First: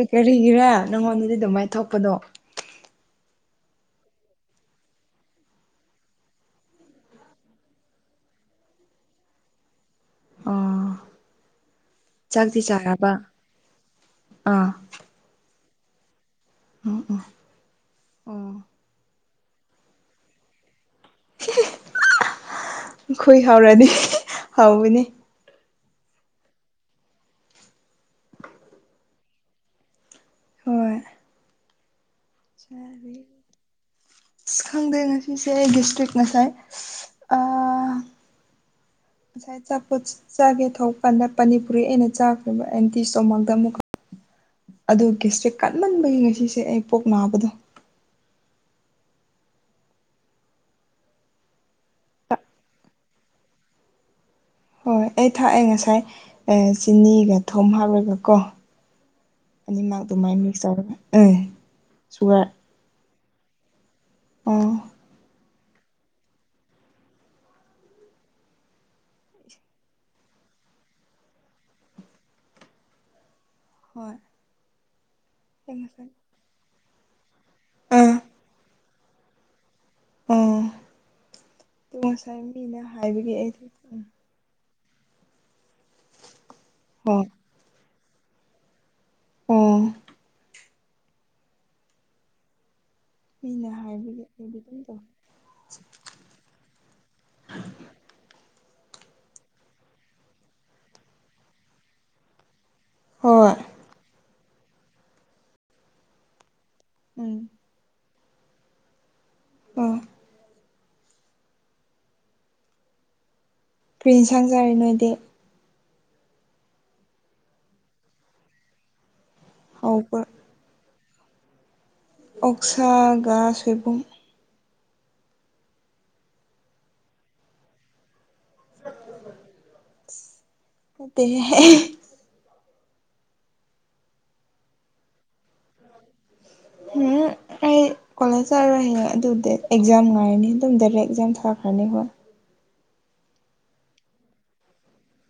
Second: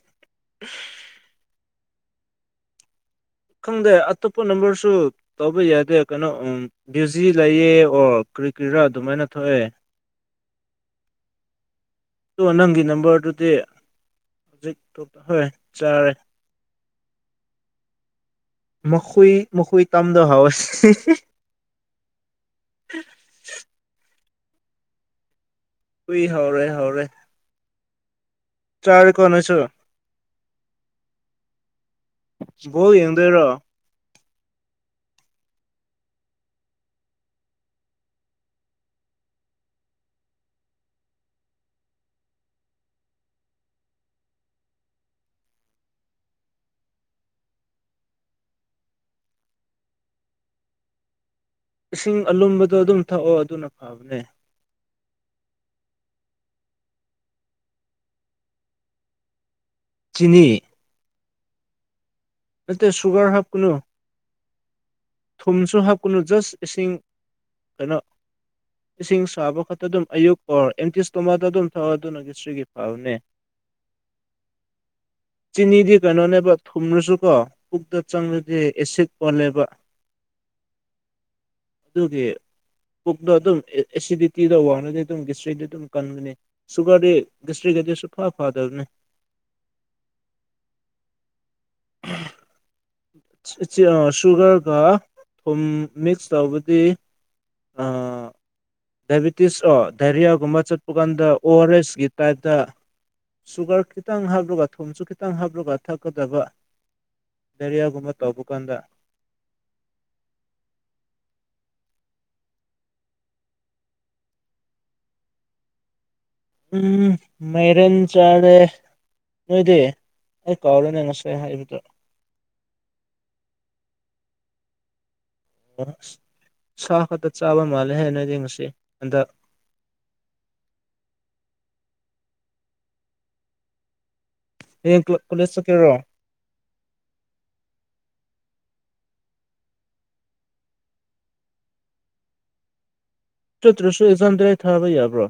ꯑ ꯀꯔꯤꯒꯤꯔꯦ ꯅꯪꯉꯣꯟꯗꯗꯤ ꯑꯗꯨꯃꯥꯏꯅ ꯊꯣꯛꯄꯗꯣ ꯈꯪꯗꯦ ꯑꯇꯣꯞꯄ ꯅꯝꯕꯔꯁꯨ ꯇꯧꯕ ꯌꯥꯗꯦ ꯀꯩꯅꯣ ꯕ꯭ꯌꯨꯖꯤ ꯂꯩꯌꯦ ꯑꯣ ꯀꯔꯤ ꯀꯔꯤꯔꯥ ꯑꯗꯨꯃꯥꯏꯅ ꯊꯣꯛꯑꯦ ꯑꯥ ꯑꯗꯨ ꯆꯥꯛꯇꯤ ꯅꯪꯒꯤ ꯆꯥꯔꯕ ꯅꯝꯕꯔꯗꯨꯗꯤ ꯍꯧꯖꯤꯛ ꯇꯣꯛꯈ꯭ꯔꯦ ꯍꯣꯏ ꯆꯥꯔꯦ ꯑꯣ ꯑꯣ ꯃꯈꯣꯏ ꯃꯈꯣꯏ ꯇꯝꯗꯍꯧꯋꯦ ꯈꯨꯏ ꯍꯧꯔꯅꯤ ꯍꯧꯕꯅꯦ ꯍꯨꯏ ꯍꯧꯔꯦ ꯍꯧꯔꯦ ꯆꯥꯔꯦꯀꯦ ꯅꯣꯢꯁꯨ ꯍꯣꯏ ꯕꯣꯜ ꯌꯦꯡꯗꯣꯏꯔꯣ ꯏꯁ ꯈꯪꯗꯦ ꯉꯁꯤꯁꯦ ꯒ꯭ꯔꯤꯁꯇ꯭ꯔꯤꯛ ꯉꯁꯥꯏ ꯑꯥ ꯉꯁꯥꯏ ꯑꯆꯥꯄꯣꯠ ꯆꯥꯒꯦ ꯊꯣꯛ ꯀꯥꯟꯗ ꯄꯅꯤꯄꯨꯔꯤ ꯑꯩꯅ ꯆꯥꯈ꯭ꯔꯤꯕ ꯑꯦꯝꯇꯤ ꯁꯇꯣꯃꯥꯛꯇ ꯑꯃꯨꯛ [unintelligible] ꯑꯗꯨ ꯒꯦꯁꯇ꯭ꯔꯤꯛ ꯀꯟꯃꯟꯕꯒꯤ ꯉꯁꯤꯁꯦ ꯑꯩ ꯄꯨꯛ ꯅꯥꯕꯗꯣ ꯏꯁꯤꯡ ꯑꯂꯨꯝꯕꯗꯣ ꯑꯗꯨꯝ ꯊꯛꯑꯣ ꯑꯗꯨꯅ ꯐꯕꯅꯦ ꯍꯣꯏ ꯑꯩ ꯊꯥꯛꯑꯦ ꯉꯁꯥꯏ ꯆꯤꯅꯤꯒ ꯊꯨꯝ ꯍꯥꯞꯂꯒ ꯀꯣ ꯑꯅꯤꯃꯛ ꯑꯗꯨꯃꯥꯏꯅ ꯆꯤꯅꯤ ꯃꯤꯛꯁ ꯇꯧꯕꯅꯦ ꯎꯝ ꯁꯨꯒꯔ ꯅꯠꯇꯦ ꯁꯨꯒꯔ ꯍꯥꯞ ꯀꯅꯨ ꯑꯣ ꯊꯨꯝꯁꯨ ꯍꯥꯞꯀꯅꯨ ꯖꯁ ꯏꯁꯤꯡ ꯀꯩꯅꯣ ꯏꯁꯤꯡ ꯁꯥꯕ ꯈꯛꯇ ꯑꯗꯨꯝ ꯑꯌꯨꯛ ꯑꯣꯔ ꯑꯝꯇꯤ ꯁꯇꯣꯃꯥꯛ ꯑꯗꯨꯝ ꯊꯛꯑꯣ ꯑꯗꯨꯅ ꯒꯦꯁꯇ꯭ꯔꯤꯛꯀꯤ ꯐꯕꯅꯦ ꯍꯣꯏ ꯑꯩ ꯆꯤꯅꯤꯗꯤ ꯉꯁꯥꯏ ꯀꯩꯅꯣꯅꯦꯕ ꯊꯨꯝꯂꯁꯨꯀꯣ ꯄꯨꯛꯇ ꯑꯥ ꯆꯪꯂꯗꯤ ꯑꯦꯁꯤꯠ ꯑꯣꯜꯂꯦꯕ ꯑꯣ ꯑꯗꯨ ꯑꯗꯨꯒꯤ ꯉꯁꯥꯏ ꯃꯤꯅ ꯄꯨꯛꯗꯣ ꯍꯥꯏꯕꯒꯤ ꯑꯗꯨꯝ ꯑꯩꯗꯤ ꯎꯝ ꯑꯦꯁꯤꯗꯤꯇꯤꯗ ꯋꯥꯡ ꯑꯗꯨ ꯒꯦꯁꯇ꯭ꯔꯤꯗꯤ ꯑꯗꯨꯝ ꯀꯟꯒꯅꯤ ꯁꯨꯒꯔꯗꯤ ꯍꯣꯏ ꯒꯦꯁꯇ꯭ꯔꯤꯗꯤ ꯁꯨ ꯐꯥ ꯐꯥꯗꯕꯅꯦ ꯑꯣ ꯃꯤꯅ ꯍꯥꯏꯕꯒꯤ ꯑꯩꯗꯤ ꯑꯗꯨꯝ ꯁꯨꯒꯔꯒ ꯇꯧꯋꯦ ꯊꯨꯝ ꯃꯤꯛꯁ ꯇꯧꯕꯗꯤ ꯑꯥ ꯗꯥꯏꯕꯤꯇꯤꯁ ꯑꯣ ꯗꯥꯏꯔꯤꯌꯥꯒꯨꯝꯕ ꯆꯠꯄ ꯀꯥꯟꯗ ꯑꯣꯔ ꯑꯦꯁꯀꯤ ꯇꯥꯏꯞꯇ ꯍꯣꯏ ꯁꯨꯒꯔ ꯈꯤꯇꯪ ꯍꯥꯞꯂꯒ ꯊꯨꯝꯁꯨ ꯈꯤꯇꯪ ꯍꯥꯞꯂꯒ ꯊꯛꯀꯗꯕ ꯎꯝ ꯗꯥꯢꯔꯤꯌꯥꯒꯨꯝꯕ ꯇꯧꯕꯀꯥꯟꯗ ꯑꯣ ꯀꯔꯤ ꯍꯦꯟꯁꯥꯡ ꯆꯥꯔꯦ ꯅꯣꯏꯗꯤ ꯎꯝ ꯃꯥꯏꯔꯦꯟ ꯆꯥꯔꯦ ꯅꯣꯏꯗꯤ ꯍꯥꯎꯕ꯭ꯔ ꯑꯩ ꯀꯥꯎꯔꯦꯅꯦ ꯉꯁꯥꯢ ꯁꯦ ꯍꯥꯏꯕꯗ ꯑꯣꯛ ꯁꯥꯥꯒꯥ ꯁꯣꯏꯕꯨꯝ ꯑꯣ ꯁꯥ ꯈꯠꯇ ꯆꯥꯕ ꯃꯥꯂꯦꯍꯦ ꯅꯣꯢꯗꯤ ꯢꯁ ꯅꯇꯦꯍꯦ ꯍꯌꯦꯡ ꯀꯣ ꯀꯣꯂꯦꯖ ꯆꯠꯀꯦꯔꯣ ꯎꯝ ꯑꯩ ꯀꯣꯂꯦꯖ ꯆꯠꯔꯣꯏꯍꯦ ꯑꯗꯨꯗꯤ ꯑꯦꯛꯖꯥꯝ ꯉꯥꯏꯔꯅꯤ ꯑꯗꯨꯝ ꯗꯥꯏꯔꯦꯛ ꯑꯦꯛꯖꯥꯝ ꯊꯥꯈ꯭ꯔꯅꯤ ꯍꯣꯏ ꯆꯠꯇ꯭ꯔꯁꯨ ꯑꯦꯛꯖꯥꯝ ꯗꯥꯢꯔꯦꯛ ꯊꯥꯕ ꯌꯥꯕ꯭ꯔꯣ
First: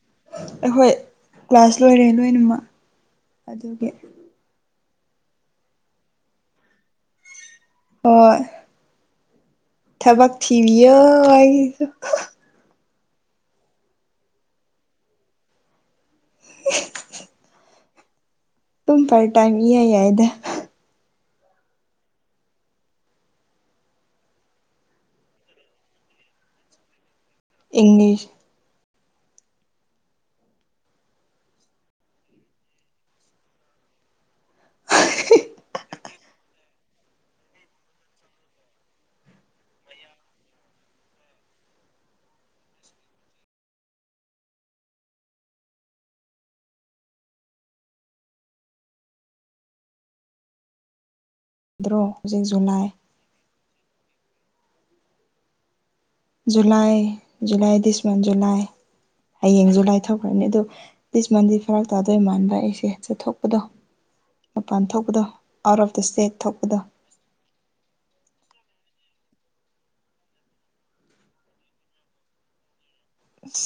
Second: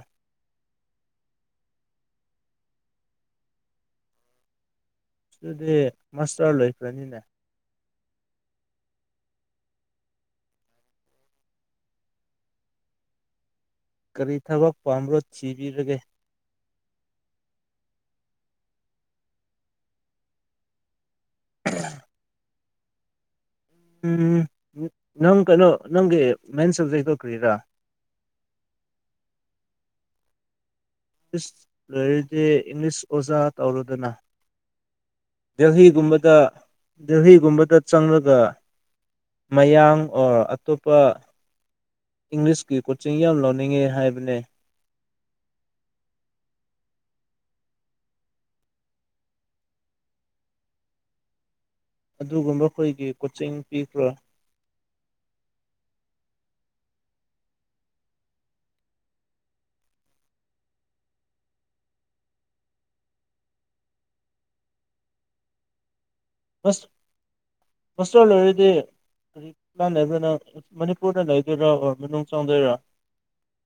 ꯑꯈꯣꯏ ꯀ꯭ꯂꯥꯁ ꯂꯣꯏꯔꯦ ꯂꯣꯏꯅꯃꯛ ꯑꯗꯨꯒꯤ ꯑꯗꯨꯗꯤ ꯃꯥꯁꯇꯔ ꯂꯣꯏꯈ꯭ꯔꯅꯤꯅꯦ ꯍꯣꯢ ꯊꯕꯛ ꯊꯤꯕꯤꯌꯣ ꯀꯔꯤ ꯊꯕꯛ ꯄꯥꯝꯕ꯭ꯔꯣ ꯊꯤꯕꯤꯔꯒꯦ [unintelligible] ꯇꯨꯝ ꯄꯔꯠ ꯇꯥꯏꯝ ꯢꯌꯥ ꯌꯥꯏꯗ [unintelligible] ꯎꯝ ꯅꯪ ꯀꯩꯅꯣ ꯅꯪꯒꯤ ꯃꯦꯟ ꯁꯕꯖꯦꯛꯇꯣ ꯀꯔꯤꯔꯥ ꯏꯪꯂꯤꯁ ꯪꯁ ꯂꯩꯔꯗꯦ ꯏꯪꯂꯤꯁ ꯑꯣꯖꯥ ꯇꯧꯔꯨꯗꯅ ꯗꯦꯜꯍꯤꯒꯨꯝꯕꯗ ꯗꯦꯜꯍꯤꯒꯨꯝꯕꯗ ꯆꯪꯂꯒ ꯃꯌꯥꯡ ꯑꯣꯔ ꯑꯇꯣꯞꯄ ꯏꯪꯂꯤꯁꯀꯤ ꯀꯣꯆꯤꯡ ꯌꯥꯝ ꯂꯧꯅꯤꯡꯉꯦ ꯍꯥꯏꯕꯅꯦ ꯗ꯭ꯔꯣ ꯍꯧꯖꯤꯛ ꯑꯗꯨꯒꯨꯝꯕ ꯖꯨꯂꯥꯏ ꯑꯩꯈꯣꯏꯒꯤ ꯀꯣꯆꯤꯡ ꯄꯤꯈ꯭ꯔꯥ ꯖꯨꯂꯥꯏ ꯖꯨꯂꯥꯏꯁꯣꯟ ꯖꯨꯂꯥꯏ ꯍꯌꯦꯡꯁꯨ ꯂꯥꯏꯊꯣꯛꯈ꯭ꯔꯅꯤ ꯑꯗꯨꯣ ꯂꯤꯁ ꯃꯟꯗꯤ ꯐꯔꯛ ꯇꯥꯗꯣꯏ ꯃꯥꯟꯕ ꯑꯩꯁꯦ ꯆꯠꯊꯣꯛꯄꯗꯣ ꯃꯄꯥꯟ ꯊꯣꯛꯄꯗ ꯑꯔꯐ ꯁꯁꯥꯎꯜ ꯑꯣꯏꯗꯤ ꯍꯥꯏ ꯀꯥꯟ ꯂꯩꯗꯅ ꯃꯅꯤꯄꯨꯔꯗ ꯂꯩꯗꯣꯏꯔ ꯃꯅꯨꯡ ꯆꯪꯗꯣꯏꯔꯥ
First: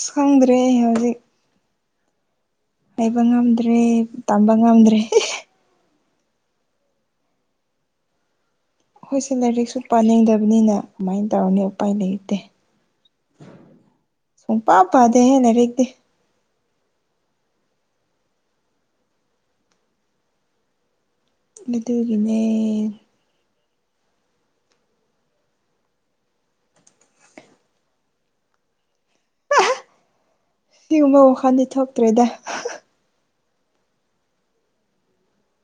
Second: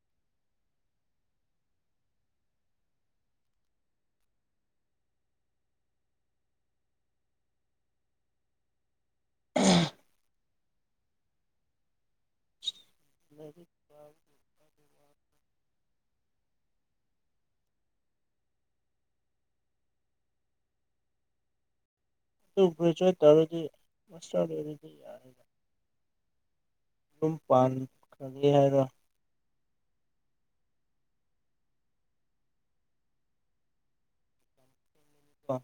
ꯁꯪꯗ꯭ꯔꯦ ꯍꯧꯖꯤꯛ ꯍꯕ ꯉꯝꯗ꯭ꯔꯦ ꯇꯝꯕ ꯉꯝꯗ꯭ꯔꯦ ꯍꯣꯏꯁꯦ ꯂꯥꯏꯔꯤꯛꯁꯨ ꯄꯥꯅꯤꯡꯗꯕꯅꯤꯅ ꯀꯃꯥꯏꯅ ꯇꯧꯔꯅꯤ ꯎꯄꯥꯏ ꯂꯩꯇꯦ ꯁꯨꯝꯄꯥꯥꯄꯗꯦ ꯂꯩꯔꯗꯤ ꯑꯗꯨ ꯇꯒꯤꯅꯦ ꯃꯁ ꯗꯤ ꯌꯥꯔꯦꯒ ꯑꯗꯨꯝ ꯄꯥꯟ ꯈꯪꯉꯦ ꯍꯥꯏꯔꯣ ꯁꯤꯒꯨꯝꯕ ꯋꯥꯈꯜꯗꯤ ꯊꯣꯛꯇ꯭ꯔꯦꯗ ꯑ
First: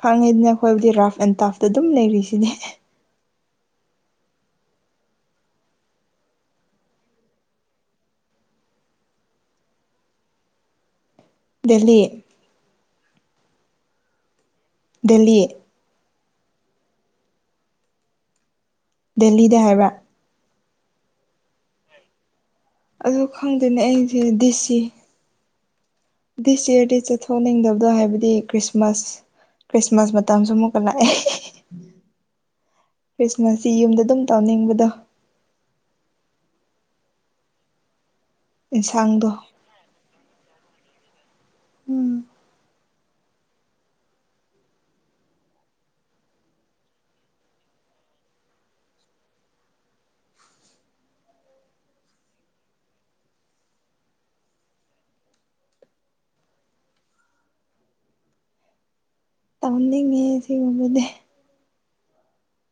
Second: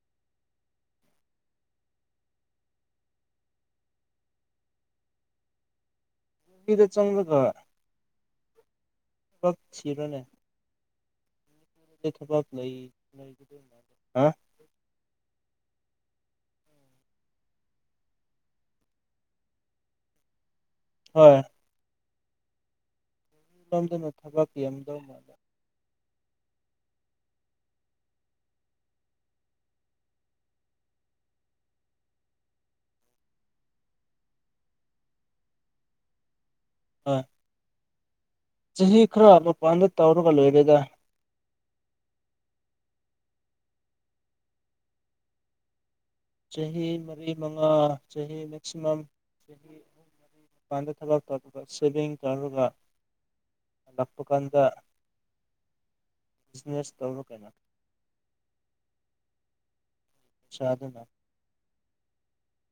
ꯈꯪꯉꯤꯗꯅ ꯑꯩꯈꯣꯏꯕꯨꯗꯤ ꯔꯥꯐ ꯑꯦꯟ ꯇꯥꯐꯇ ꯑꯗꯨꯝ ꯂꯩꯔꯤꯁꯤꯅꯦ ꯀꯗ ꯆꯪꯗ ꯇ ꯐꯛ ꯁꯤꯔꯣꯅꯦ ꯗꯦꯜꯂꯤ ꯊ ꯂꯩ ꯂꯩ ꯗꯦꯜꯂꯤ ꯗꯦꯍꯤꯗ ꯍꯥꯏꯕ꯭ꯔꯥ ꯍꯣꯏ ꯑꯗ ꯈꯪꯗꯅꯦ ꯑꯗꯣꯝꯗꯅ ꯑꯩꯁꯦ ꯊꯕꯛ ꯗꯦꯁꯤ ꯌꯥꯝꯗꯧ ꯃꯥꯜꯂꯦ ꯗꯤꯁ ꯏꯔꯗꯤ ꯆꯠꯊꯣꯛꯅꯤꯡꯗꯕꯗꯣ ꯍꯥꯏꯕꯗꯤ ꯈ꯭ꯔꯤꯁꯃꯥꯁ ꯈ꯭ꯔꯤꯁꯃꯥꯁ ꯃꯇꯝꯁꯨ ꯑꯃꯨꯛꯀ ꯂꯥꯛꯑꯦ ꯈ꯭ꯔꯤꯁꯃꯥꯁꯁꯤ ꯌꯨꯝꯗ ꯑꯗꯨꯝ ꯇꯧꯅꯤꯡꯕꯗꯣ ꯑ ꯆꯍꯤ ꯏꯟꯁꯥꯡꯗꯣ ꯈꯔꯕ ꯄꯥꯟꯗ ꯇꯧꯔꯒꯂ ꯑꯣꯏꯒꯒ ꯎꯝ ꯆꯍꯤ ꯃꯔꯤ ꯃꯉꯥ ꯆꯍꯤ ꯃꯦꯛꯁꯤꯃꯝ ꯆꯍꯤ ꯑꯍꯨꯝ ꯄꯥꯟꯗ ꯊꯂ ꯇꯒ ꯁꯦꯚꯡ ꯀꯔꯒ ꯂꯄꯨ ꯀꯥꯟꯗ ꯕꯤꯖꯤꯅꯦꯁ ꯇꯔꯛꯦ ꯇꯧꯅꯤꯡꯉꯦ ꯁꯤꯒꯕꯗꯤꯦ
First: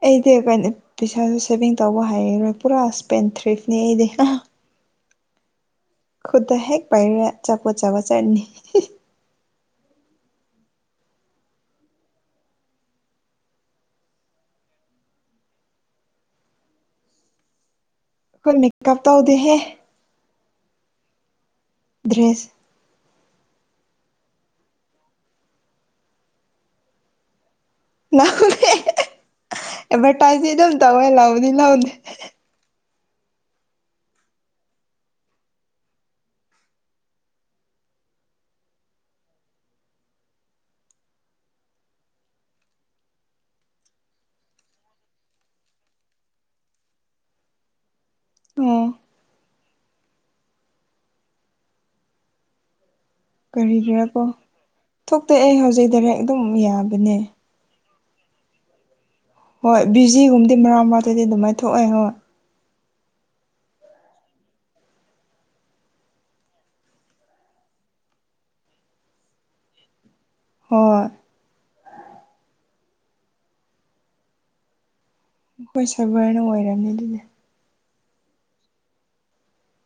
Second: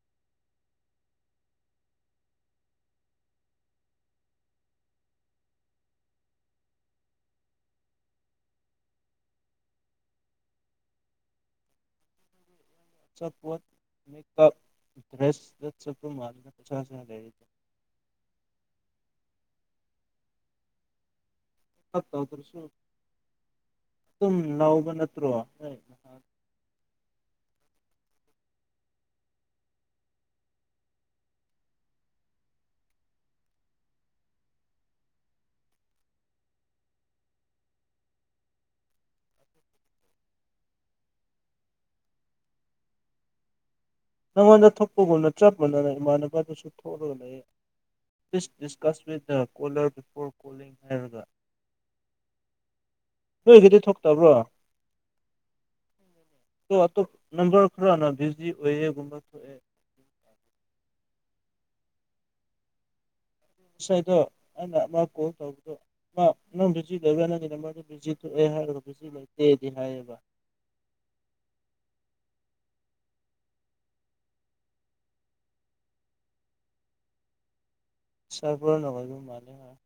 ꯑꯩꯗꯤ ꯀ ꯄꯩꯁꯥꯁꯨ ꯁꯦꯚꯤꯡ ꯇꯧꯕ ꯍꯥꯏꯔꯣꯏ ꯄꯨꯔꯥ ꯏꯁꯄꯦꯟ ꯊ꯭ꯔꯤꯐꯅꯦ ꯑꯩꯗꯤ ꯈꯨꯗ ꯍꯦꯛ ꯄꯥꯏꯔ ꯆꯠꯄꯣꯠ ꯆꯥꯄ ꯆꯠꯅꯤ ꯆꯠꯄꯠ ꯄꯁ ꯂꯩ ꯑꯩꯈꯣꯏ ꯃꯦꯀꯞ ꯇꯧꯗꯦꯍꯦ ꯐꯠꯇꯧ ꯗ꯭ꯔꯦꯁ ꯑꯗꯨꯔꯁꯨ ꯑꯗꯨꯨꯝ ꯂꯥꯎꯕ ꯅꯠꯇ꯭ꯔꯣ ꯂꯗ ꯑꯦꯚꯔꯇꯥꯏꯖ ꯑꯗꯨ ꯇꯧꯦ ꯂꯥꯎꯗ ꯂꯥꯎꯗꯦ ꯅꯉꯣꯟꯗ ꯊꯣꯛꯄꯒꯨꯝꯅ ꯆꯞ ꯃꯥꯟꯅꯅ ꯏꯃꯥꯟꯅꯕꯗꯨꯁꯨ ꯊꯣꯛꯂꯒ ꯂꯩ ꯄꯁ ꯑꯣ discuss with the colour before calling ꯍꯥꯏꯔꯒ ꯅꯣꯏꯒꯤꯗꯤ ꯀꯔꯤꯒꯤꯔꯥ ꯀꯣ ꯊꯣꯛꯇꯕ꯭ꯔꯣ ꯊꯣꯛꯇ ꯑꯩ ꯍꯧꯖꯤꯛꯗ ꯍꯦꯛ ꯑꯗꯨꯝ ꯌꯥꯕꯅꯦ ꯍꯅ ꯕꯤꯖꯤ ꯑꯣꯏꯌꯦꯒ ꯍꯣꯏ ꯕꯤꯖꯤꯒꯨꯝꯕꯗꯤ ꯃꯔꯥ ꯃꯔꯥꯇꯗꯤ ꯑꯗꯨꯃꯥꯏꯅ ꯊꯣꯛꯑꯦ ꯍꯣꯏ ꯉꯁꯥꯏꯗꯣ ꯑꯩꯅ ꯃꯥ ꯀꯣꯜ ꯇꯧꯕꯗꯣ ꯃꯥ ꯅꯪ ꯕꯤꯖꯤ ꯂꯩꯕ ꯅꯪꯒꯤ ꯅꯝꯕꯔꯗ ꯕꯤꯖꯤ ꯊꯣꯛꯑꯦ ꯍꯥꯏ ꯁꯤ ꯂꯩꯇꯦꯗꯤ ꯍꯥꯏꯌꯦꯕ ꯍꯣꯏ ꯑꯩꯈꯣꯏ ꯁꯚꯔꯅ ꯑꯣꯏꯔꯝꯅꯤ ꯑꯗꯨꯅꯦ ꯁꯔꯄꯔ ꯅꯒꯣꯏ ꯎ ꯃꯥꯦ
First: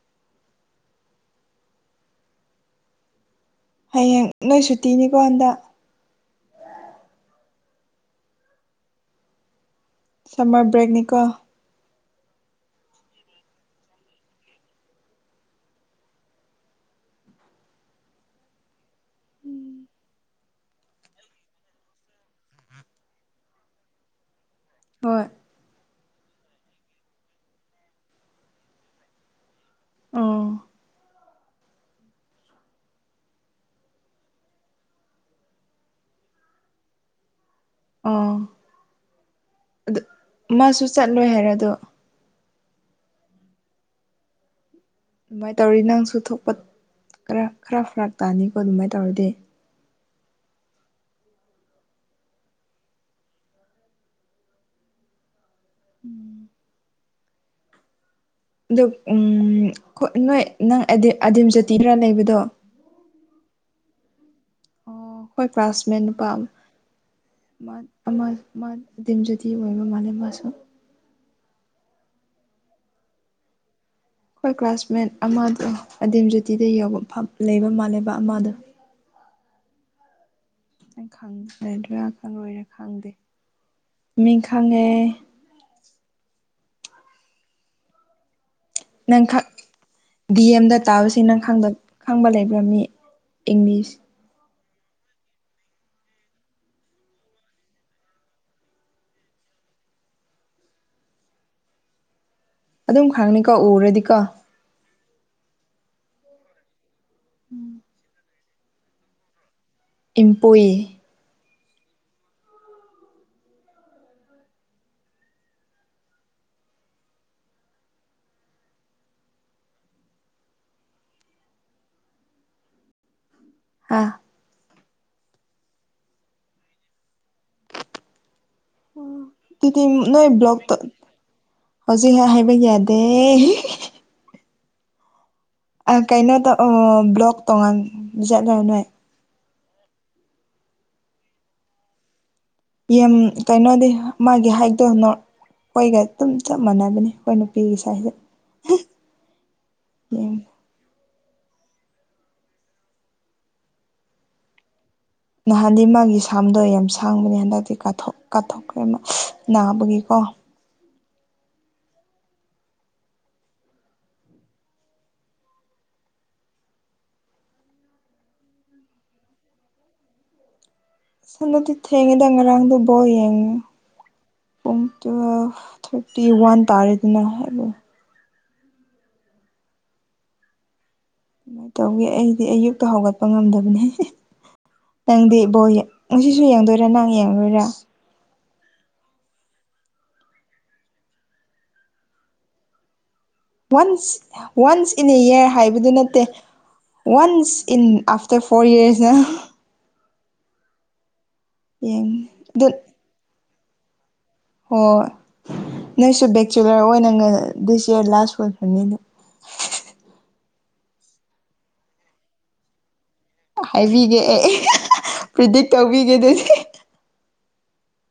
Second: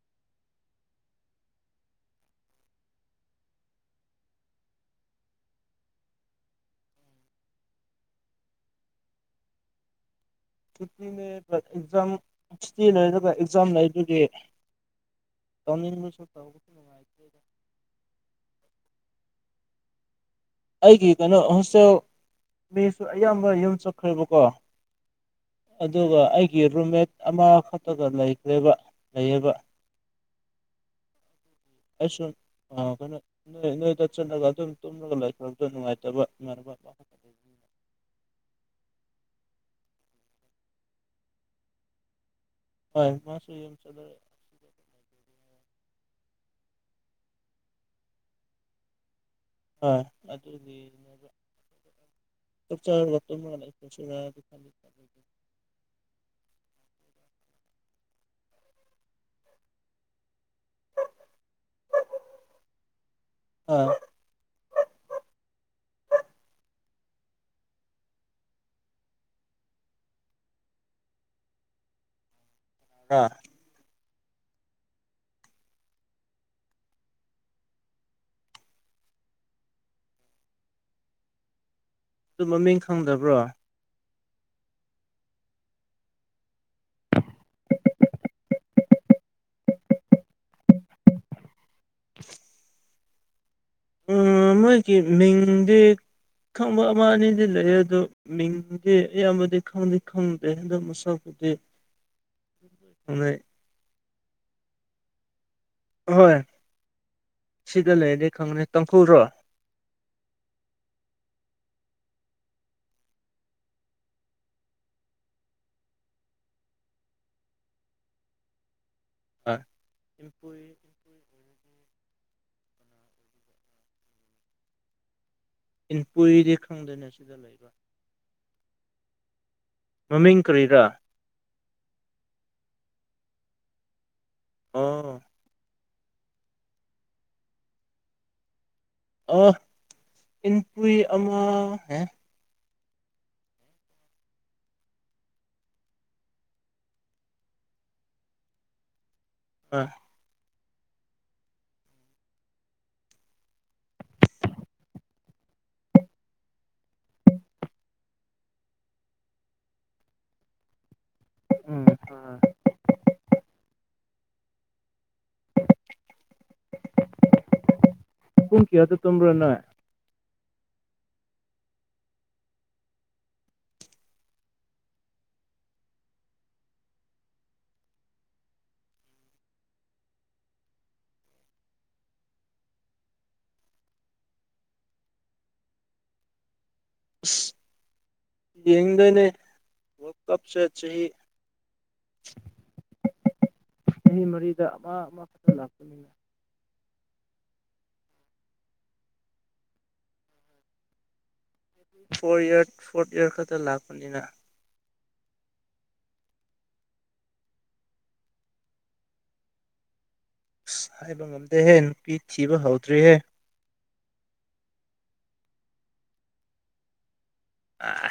ꯍꯌꯦꯡ ꯅꯣꯏ ꯁꯨꯇꯤꯅꯤꯀꯣ ꯍꯟꯗ ꯁꯝꯃꯔ ꯕ꯭ꯔꯦꯛꯅꯤꯀꯣ ꯐꯤꯐꯇꯤꯅꯦ ꯕꯠ ꯑꯦꯛꯖꯥꯝ ꯁꯤꯛꯁꯇꯤ ꯂꯩꯔꯒ ꯑꯦꯛꯖꯥꯝ ꯂꯩꯗꯨꯒꯤ ꯇ ꯁ ꯇꯅꯨꯡꯉ ꯑꯩꯒꯤ ꯀꯩꯅꯣ ꯍꯣꯁꯇꯦꯜ ꯃꯤꯁꯨ ꯑꯌꯥꯝꯕ ꯌꯨꯝ ꯆꯠꯈ꯭ꯔꯦꯕꯀꯣ ꯍꯣꯏ ꯑꯗꯨꯒ ꯑꯩꯒꯤ ꯔꯨꯝꯃꯦꯠ ꯑꯃꯈꯛꯇꯒ ꯂꯩꯈ꯭ꯔꯦꯕ ꯂꯩꯌꯦꯕ ꯑꯥ ꯑꯩ ꯁꯨꯝ ꯀꯩꯅꯣ ꯅ ꯅꯣꯏꯗ ꯆꯠꯂꯒ ꯑꯗꯨꯝ ꯇꯨꯝꯂꯒ ꯂꯥꯏꯕꯗ ꯅꯨꯡꯉꯥꯏꯇꯕ [unintelligible] ꯑꯣ ꯑꯗꯨ ꯃꯥꯁꯨ ꯆꯠꯂꯣꯏ ꯍꯥꯏꯔꯗꯣ ꯍꯣꯏ ꯃꯥꯁꯨꯗ ꯑꯗꯨꯃꯥꯏꯅ ꯇꯧꯔꯤ ꯅꯪꯁꯨ ꯊꯣꯛꯄ ꯈꯔ ꯈꯔ ꯐꯔꯛ ꯇꯥꯅꯤꯀꯣ ꯑꯗꯨꯃꯥꯏꯅ ꯇꯧꯔꯗꯤ ꯍꯣꯏ ꯑꯗꯨꯗꯤꯅꯦ ꯆ ꯆ ꯇꯁꯤ [unintelligible] ꯑꯗ ꯎ ꯅꯣꯏ ꯅꯪꯗꯤ ꯑꯗꯤꯝ ꯖꯥꯇꯤꯗ꯭ꯔꯥ ꯂꯩꯕꯗꯣ ꯑ ꯑꯣ ꯍꯣꯏ ꯀ꯭ꯂꯥꯁꯃꯦꯠ ꯅꯨꯄꯥ ꯑꯃ ꯃꯥꯗꯤꯝꯖꯗꯤ ꯑꯣꯏꯕ ꯃꯥꯜꯂ ꯃꯥꯁꯨ ꯑ ꯍꯣꯏ ꯀ꯭ꯂꯥꯁꯃꯦꯠ ꯑꯃꯗꯣ ꯑꯗꯤꯝ ꯖꯣꯇꯤꯗ ꯌ ꯂꯩꯕ ꯃꯥꯜꯂꯦꯕ ꯑꯃꯗꯣ ꯗꯔꯥ ꯈ ꯑꯗꯨ ꯂꯣꯏꯔ ꯃꯃꯤꯡ ꯈꯪꯗꯦ ꯈꯪꯗꯕ꯭ꯔꯣ ꯃꯤꯡꯈꯉꯦ ꯅꯪ ꯗꯤ ꯑꯦꯝꯗ ꯇꯥꯁꯤ ꯅꯪ ꯈꯪꯕ ꯂꯩꯕ꯭ꯔꯥ ꯃꯤ ꯏꯪꯂꯤꯁ ꯃꯤꯗꯤ ꯈꯪꯕ ꯑꯃ ꯑꯅꯤꯗꯤ ꯂꯩ ꯑꯗꯨꯗꯣ ꯃꯤꯡꯗꯤ ꯑꯌꯥꯝꯕꯗꯤ ꯈꯪꯗꯤ ꯈꯪꯗꯦ ꯑꯗꯨꯣ ꯃꯁꯛ ꯒꯤ ꯑꯗꯨꯝ ꯈꯪꯅꯤꯀꯣ ꯎꯔꯗꯤꯀꯣ ꯑꯍꯣꯏ ꯁꯤꯗ ꯂꯩꯔꯗꯤ ꯈꯪꯅꯤ ꯇꯈꯨꯔꯣ ꯏꯝꯄꯨ ꯑꯄꯨ ꯍꯥꯥ ꯏꯟꯀꯨꯔꯤꯗꯤ ꯈꯪꯗꯣꯏꯅꯤ ꯁꯤꯗ ꯂꯩꯕ ꯎ ꯑꯗꯨꯗꯤ ꯅꯣꯏ ꯃꯃꯤꯡ ꯕ꯭ꯂꯣꯛꯇ ꯀꯔꯤꯔꯥ ꯍꯧꯖꯤꯛ ꯍꯥꯏꯕꯒꯤꯗ ꯑꯦ ꯑꯥ ꯑ ꯀꯩꯅꯣ ꯇꯧ ꯕ꯭ꯂꯣꯛ ꯇꯣꯉꯥꯟ ꯆꯠꯂ ꯅꯣꯏ ꯑ ꯏꯟꯄꯨꯏ ꯑꯃ ꯌꯥꯝ ꯀꯩꯅꯣꯗꯤ ꯃꯥꯒꯤ ꯍꯥꯏꯛꯇꯣ ꯑꯩꯈꯣꯏꯒ ꯑꯗꯨꯝ ꯆꯞ ꯃꯥꯟꯅꯕꯅꯤ ꯑꯩꯈꯣꯏ ꯅꯨꯄꯤꯒꯤ ꯁꯥꯏꯁꯦ ꯎ ꯑꯥ ꯅꯍꯥꯟꯗꯤ ꯃꯥꯒꯤ ꯁꯥꯝꯗꯣ ꯌꯥꯝ ꯁꯥꯡꯕꯅꯦ ꯍꯟꯗꯛꯇꯤ ꯀꯥꯊꯣꯛꯈ꯭ꯔꯦ ꯅꯥꯕꯒꯤꯀꯣ ꯋꯥ ꯎꯝ ꯎꯝ [unintelligible] ꯍꯨꯡꯀꯤ ꯑꯇ ꯇꯣꯨꯝ꯭ꯔ ꯅꯣꯏ ꯁꯅꯗꯤ ꯊꯦꯡꯉꯗ ꯉꯔꯥꯡꯗ ꯣ ꯌꯦꯡꯉ ꯄꯨꯡ ꯇꯨꯋ ꯊꯥꯔꯇꯤ ꯋꯥꯟ ꯇꯥꯔꯦꯗꯅ ꯍꯥꯏꯕꯣ ꯑꯗꯨꯃꯥꯏꯅ ꯇꯧꯒꯦ ꯑꯩꯗꯤ ꯑꯌꯨꯛꯇ ꯍꯧꯒꯠꯄ ꯉꯝꯗꯕꯅꯦ ꯅꯪꯗꯤ ꯏꯕꯣ ꯉꯁꯤꯁꯨ ꯌꯦꯡꯗꯣꯏꯔꯥ ꯅꯪ ꯌꯦꯡꯂꯡꯣꯏꯔꯥ ꯌꯦꯡꯗꯅꯦ ꯔ ꯀꯞꯁ ꯆꯍꯤꯍꯤ ꯋꯥꯟꯁ ꯋꯥꯟꯁ ꯏꯟ ꯑꯦ ꯑꯃꯈꯛꯇ ꯏꯌꯥꯔ ꯍꯥꯏꯕꯗꯨ ꯂꯥꯛꯄꯅꯤꯅ ꯅꯠꯇꯦ ꯋꯥꯟꯁ ꯏꯟ ꯑꯐꯇꯔ ꯐꯣꯔ ꯏꯔꯁꯅ ꯌꯦꯡꯉ ꯐꯣꯔ ꯏꯔ ꯑꯗꯨ ꯐꯣꯔꯠ ꯏꯌꯥꯔ ꯈꯛꯇ ꯂꯥꯛꯄꯅꯤꯅ ꯑꯣ ꯅꯪꯁꯨ ꯕꯦꯛꯆꯨꯂꯔ ꯑꯣꯏꯅ ꯗꯤꯁ ꯏꯌꯥꯔ ꯂꯥꯁ ꯑꯣꯏꯈ꯭ꯔꯅꯤꯗ ꯑꯁ ꯍꯥꯏꯕ ꯉꯝꯗꯦꯍꯦ ꯅꯨꯄꯤ ꯊꯤꯕ ꯍꯧꯗ꯭ꯔꯤꯍꯦ ꯍꯥꯏꯕꯤꯒꯦ ꯑꯦ ꯄ꯭ꯔꯤꯗꯤꯛ ꯇꯧꯕꯤꯒꯦ ꯑꯗꯨꯗꯤ ꯑ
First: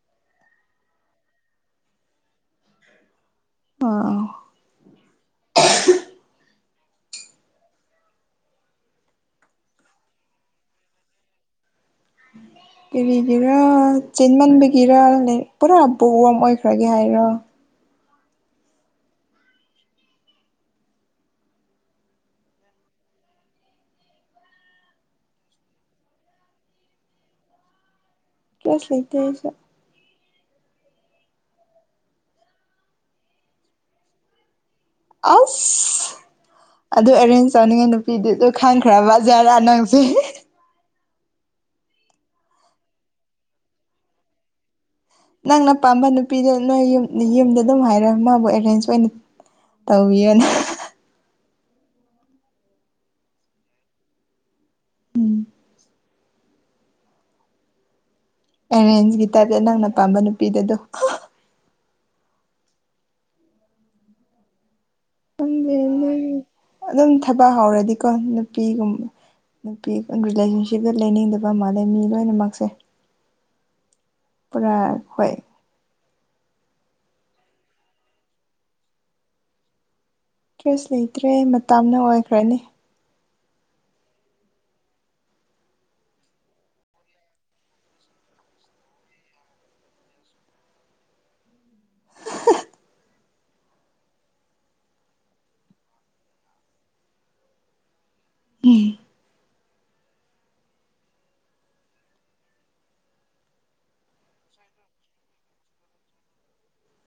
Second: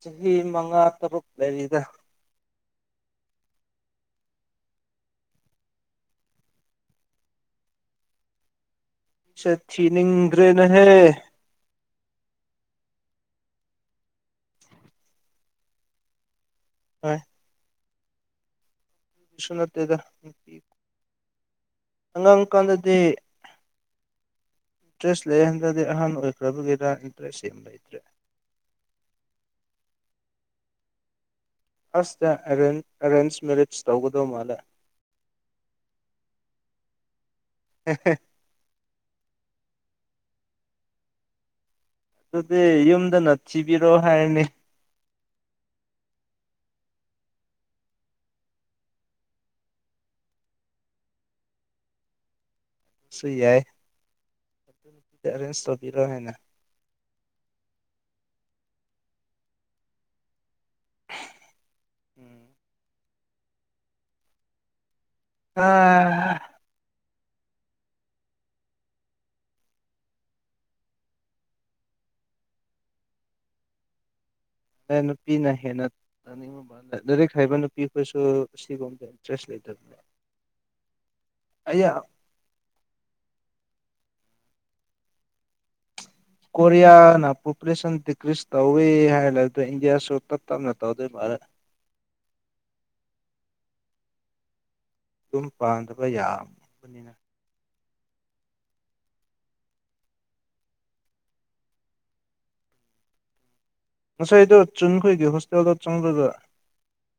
ꯆꯍꯤ ꯃꯉꯥ ꯇꯔꯨꯛ ꯂꯩꯔꯤꯗ ꯑꯥ ꯆꯊꯅꯤꯡ ꯏꯒ꯭ꯔꯦꯅ ꯍꯦ ꯀꯔꯤꯒꯤꯔ ꯆꯦꯟꯃꯟꯕꯒꯤꯔ ꯄꯨꯔꯥ ꯕ ꯑꯃ ꯑꯣꯏꯈ ꯈ꯭ꯔꯒꯦ ꯍꯥꯏꯔꯣ ꯕꯤꯁ ꯅꯠꯇꯦꯗ ꯑꯉꯥꯡ ꯀꯥꯟꯗꯗꯤ ꯏꯟꯇꯔꯦꯁ ꯂꯩꯍꯟꯗ꯭ꯔꯗꯤ ꯑꯍꯟ ꯑꯣꯏꯈ꯭ꯔꯕꯒꯤꯔꯥꯡ ꯏꯟꯇꯔꯦꯁ ꯁꯦꯝꯕ ꯂꯩꯇ꯭ꯔꯦ ꯀꯁ ꯏꯇꯁ ꯑꯁꯇ ꯑꯦꯔꯦꯟꯖ ꯃꯦꯔꯤꯖ ꯇꯧꯒꯗꯧ ꯃꯥꯜꯂꯦ ꯑꯁ ꯑꯗꯨ ꯑꯦꯔꯦꯟꯖ ꯇꯧꯅꯤꯡꯉꯦ ꯅꯨꯄꯤꯗꯤ ꯑꯗꯨ ꯈꯪꯈ꯭ꯔꯕꯖꯥꯔꯥ ꯅꯪꯁꯦ ꯑꯗꯨꯗꯤ ꯌꯨꯝꯗꯅꯠꯁꯤꯕꯤꯔꯣ ꯍꯥꯏꯔꯅꯤ ꯅꯪꯅ ꯄꯥꯝꯕ ꯅꯨꯄꯤꯗ ꯅꯣꯏ ꯌꯨꯝꯗ ꯑꯗꯨꯝ ꯍꯥꯏꯔ ꯃꯥꯕꯨ ꯑꯦꯔꯦꯟꯖ ꯑꯣꯏꯅ ꯇꯧꯕꯤꯌꯣꯅꯦ ꯁ ꯌꯥꯏ ꯎꯝ ꯇꯦꯟ ꯁꯕꯔꯣ ꯍꯥꯏꯟꯅ ꯑꯦꯔꯦꯟꯁꯒꯤ ꯇꯥꯏꯞꯇ ꯅꯪꯅ ꯄꯥꯝꯕ ꯅꯨꯄꯤꯗꯗꯣ ꯎꯝ ꯑ ꯑꯗꯨꯝ ꯊꯕꯛ ꯍꯧꯔꯗꯤꯀꯣ ꯅꯨꯄꯤꯒꯨꯝꯕ ꯅꯨꯄꯤ ꯔꯤꯂꯦꯁꯟꯁꯤꯞꯇ ꯂꯩꯅꯤꯡꯗꯕ ꯃꯥꯜꯂꯦ ꯃꯤ ꯂꯣꯏꯅꯃꯛꯁꯦ ꯄꯨꯔꯥ ꯑꯦ ꯍꯣꯏ ꯅꯨꯄꯤꯅꯍꯦꯟꯅ ꯅꯤꯡ ꯂꯥꯏꯔꯤꯛ ꯍꯥꯏꯕ ꯅꯨꯄꯤ ꯑꯩꯈꯣꯏꯁꯨ ꯁꯤꯒꯕꯗ ꯏꯟꯇꯔꯦꯁ ꯂꯩꯇꯕꯅꯦ ꯗ꯭ꯔꯦꯁ ꯂꯩꯇ꯭ꯔꯦ ꯑꯩ ꯃꯇꯝꯥꯅ ꯑꯣꯏꯈ꯭ꯔꯅꯤ ꯀꯣꯔꯤꯌꯥꯅ ꯄꯣꯄꯨꯂꯦꯁꯟ ꯗꯤꯀ꯭ꯔꯤꯁ ꯇꯧꯋꯤ ꯍꯥꯏ ꯏꯟꯗꯤꯌꯥꯁꯨ ꯇꯞ ꯇꯞꯅ ꯇꯧꯗꯣꯏ [unintelligible] ꯑꯗꯨꯝ ꯄꯥꯟꯗꯕ ꯌꯥꯕꯅꯤꯅ ꯉꯁꯥꯏꯗ ꯆꯨꯝꯈꯣꯏꯒꯤ ꯍꯣꯁꯇꯦꯜꯗ ꯆꯪꯂꯕꯗ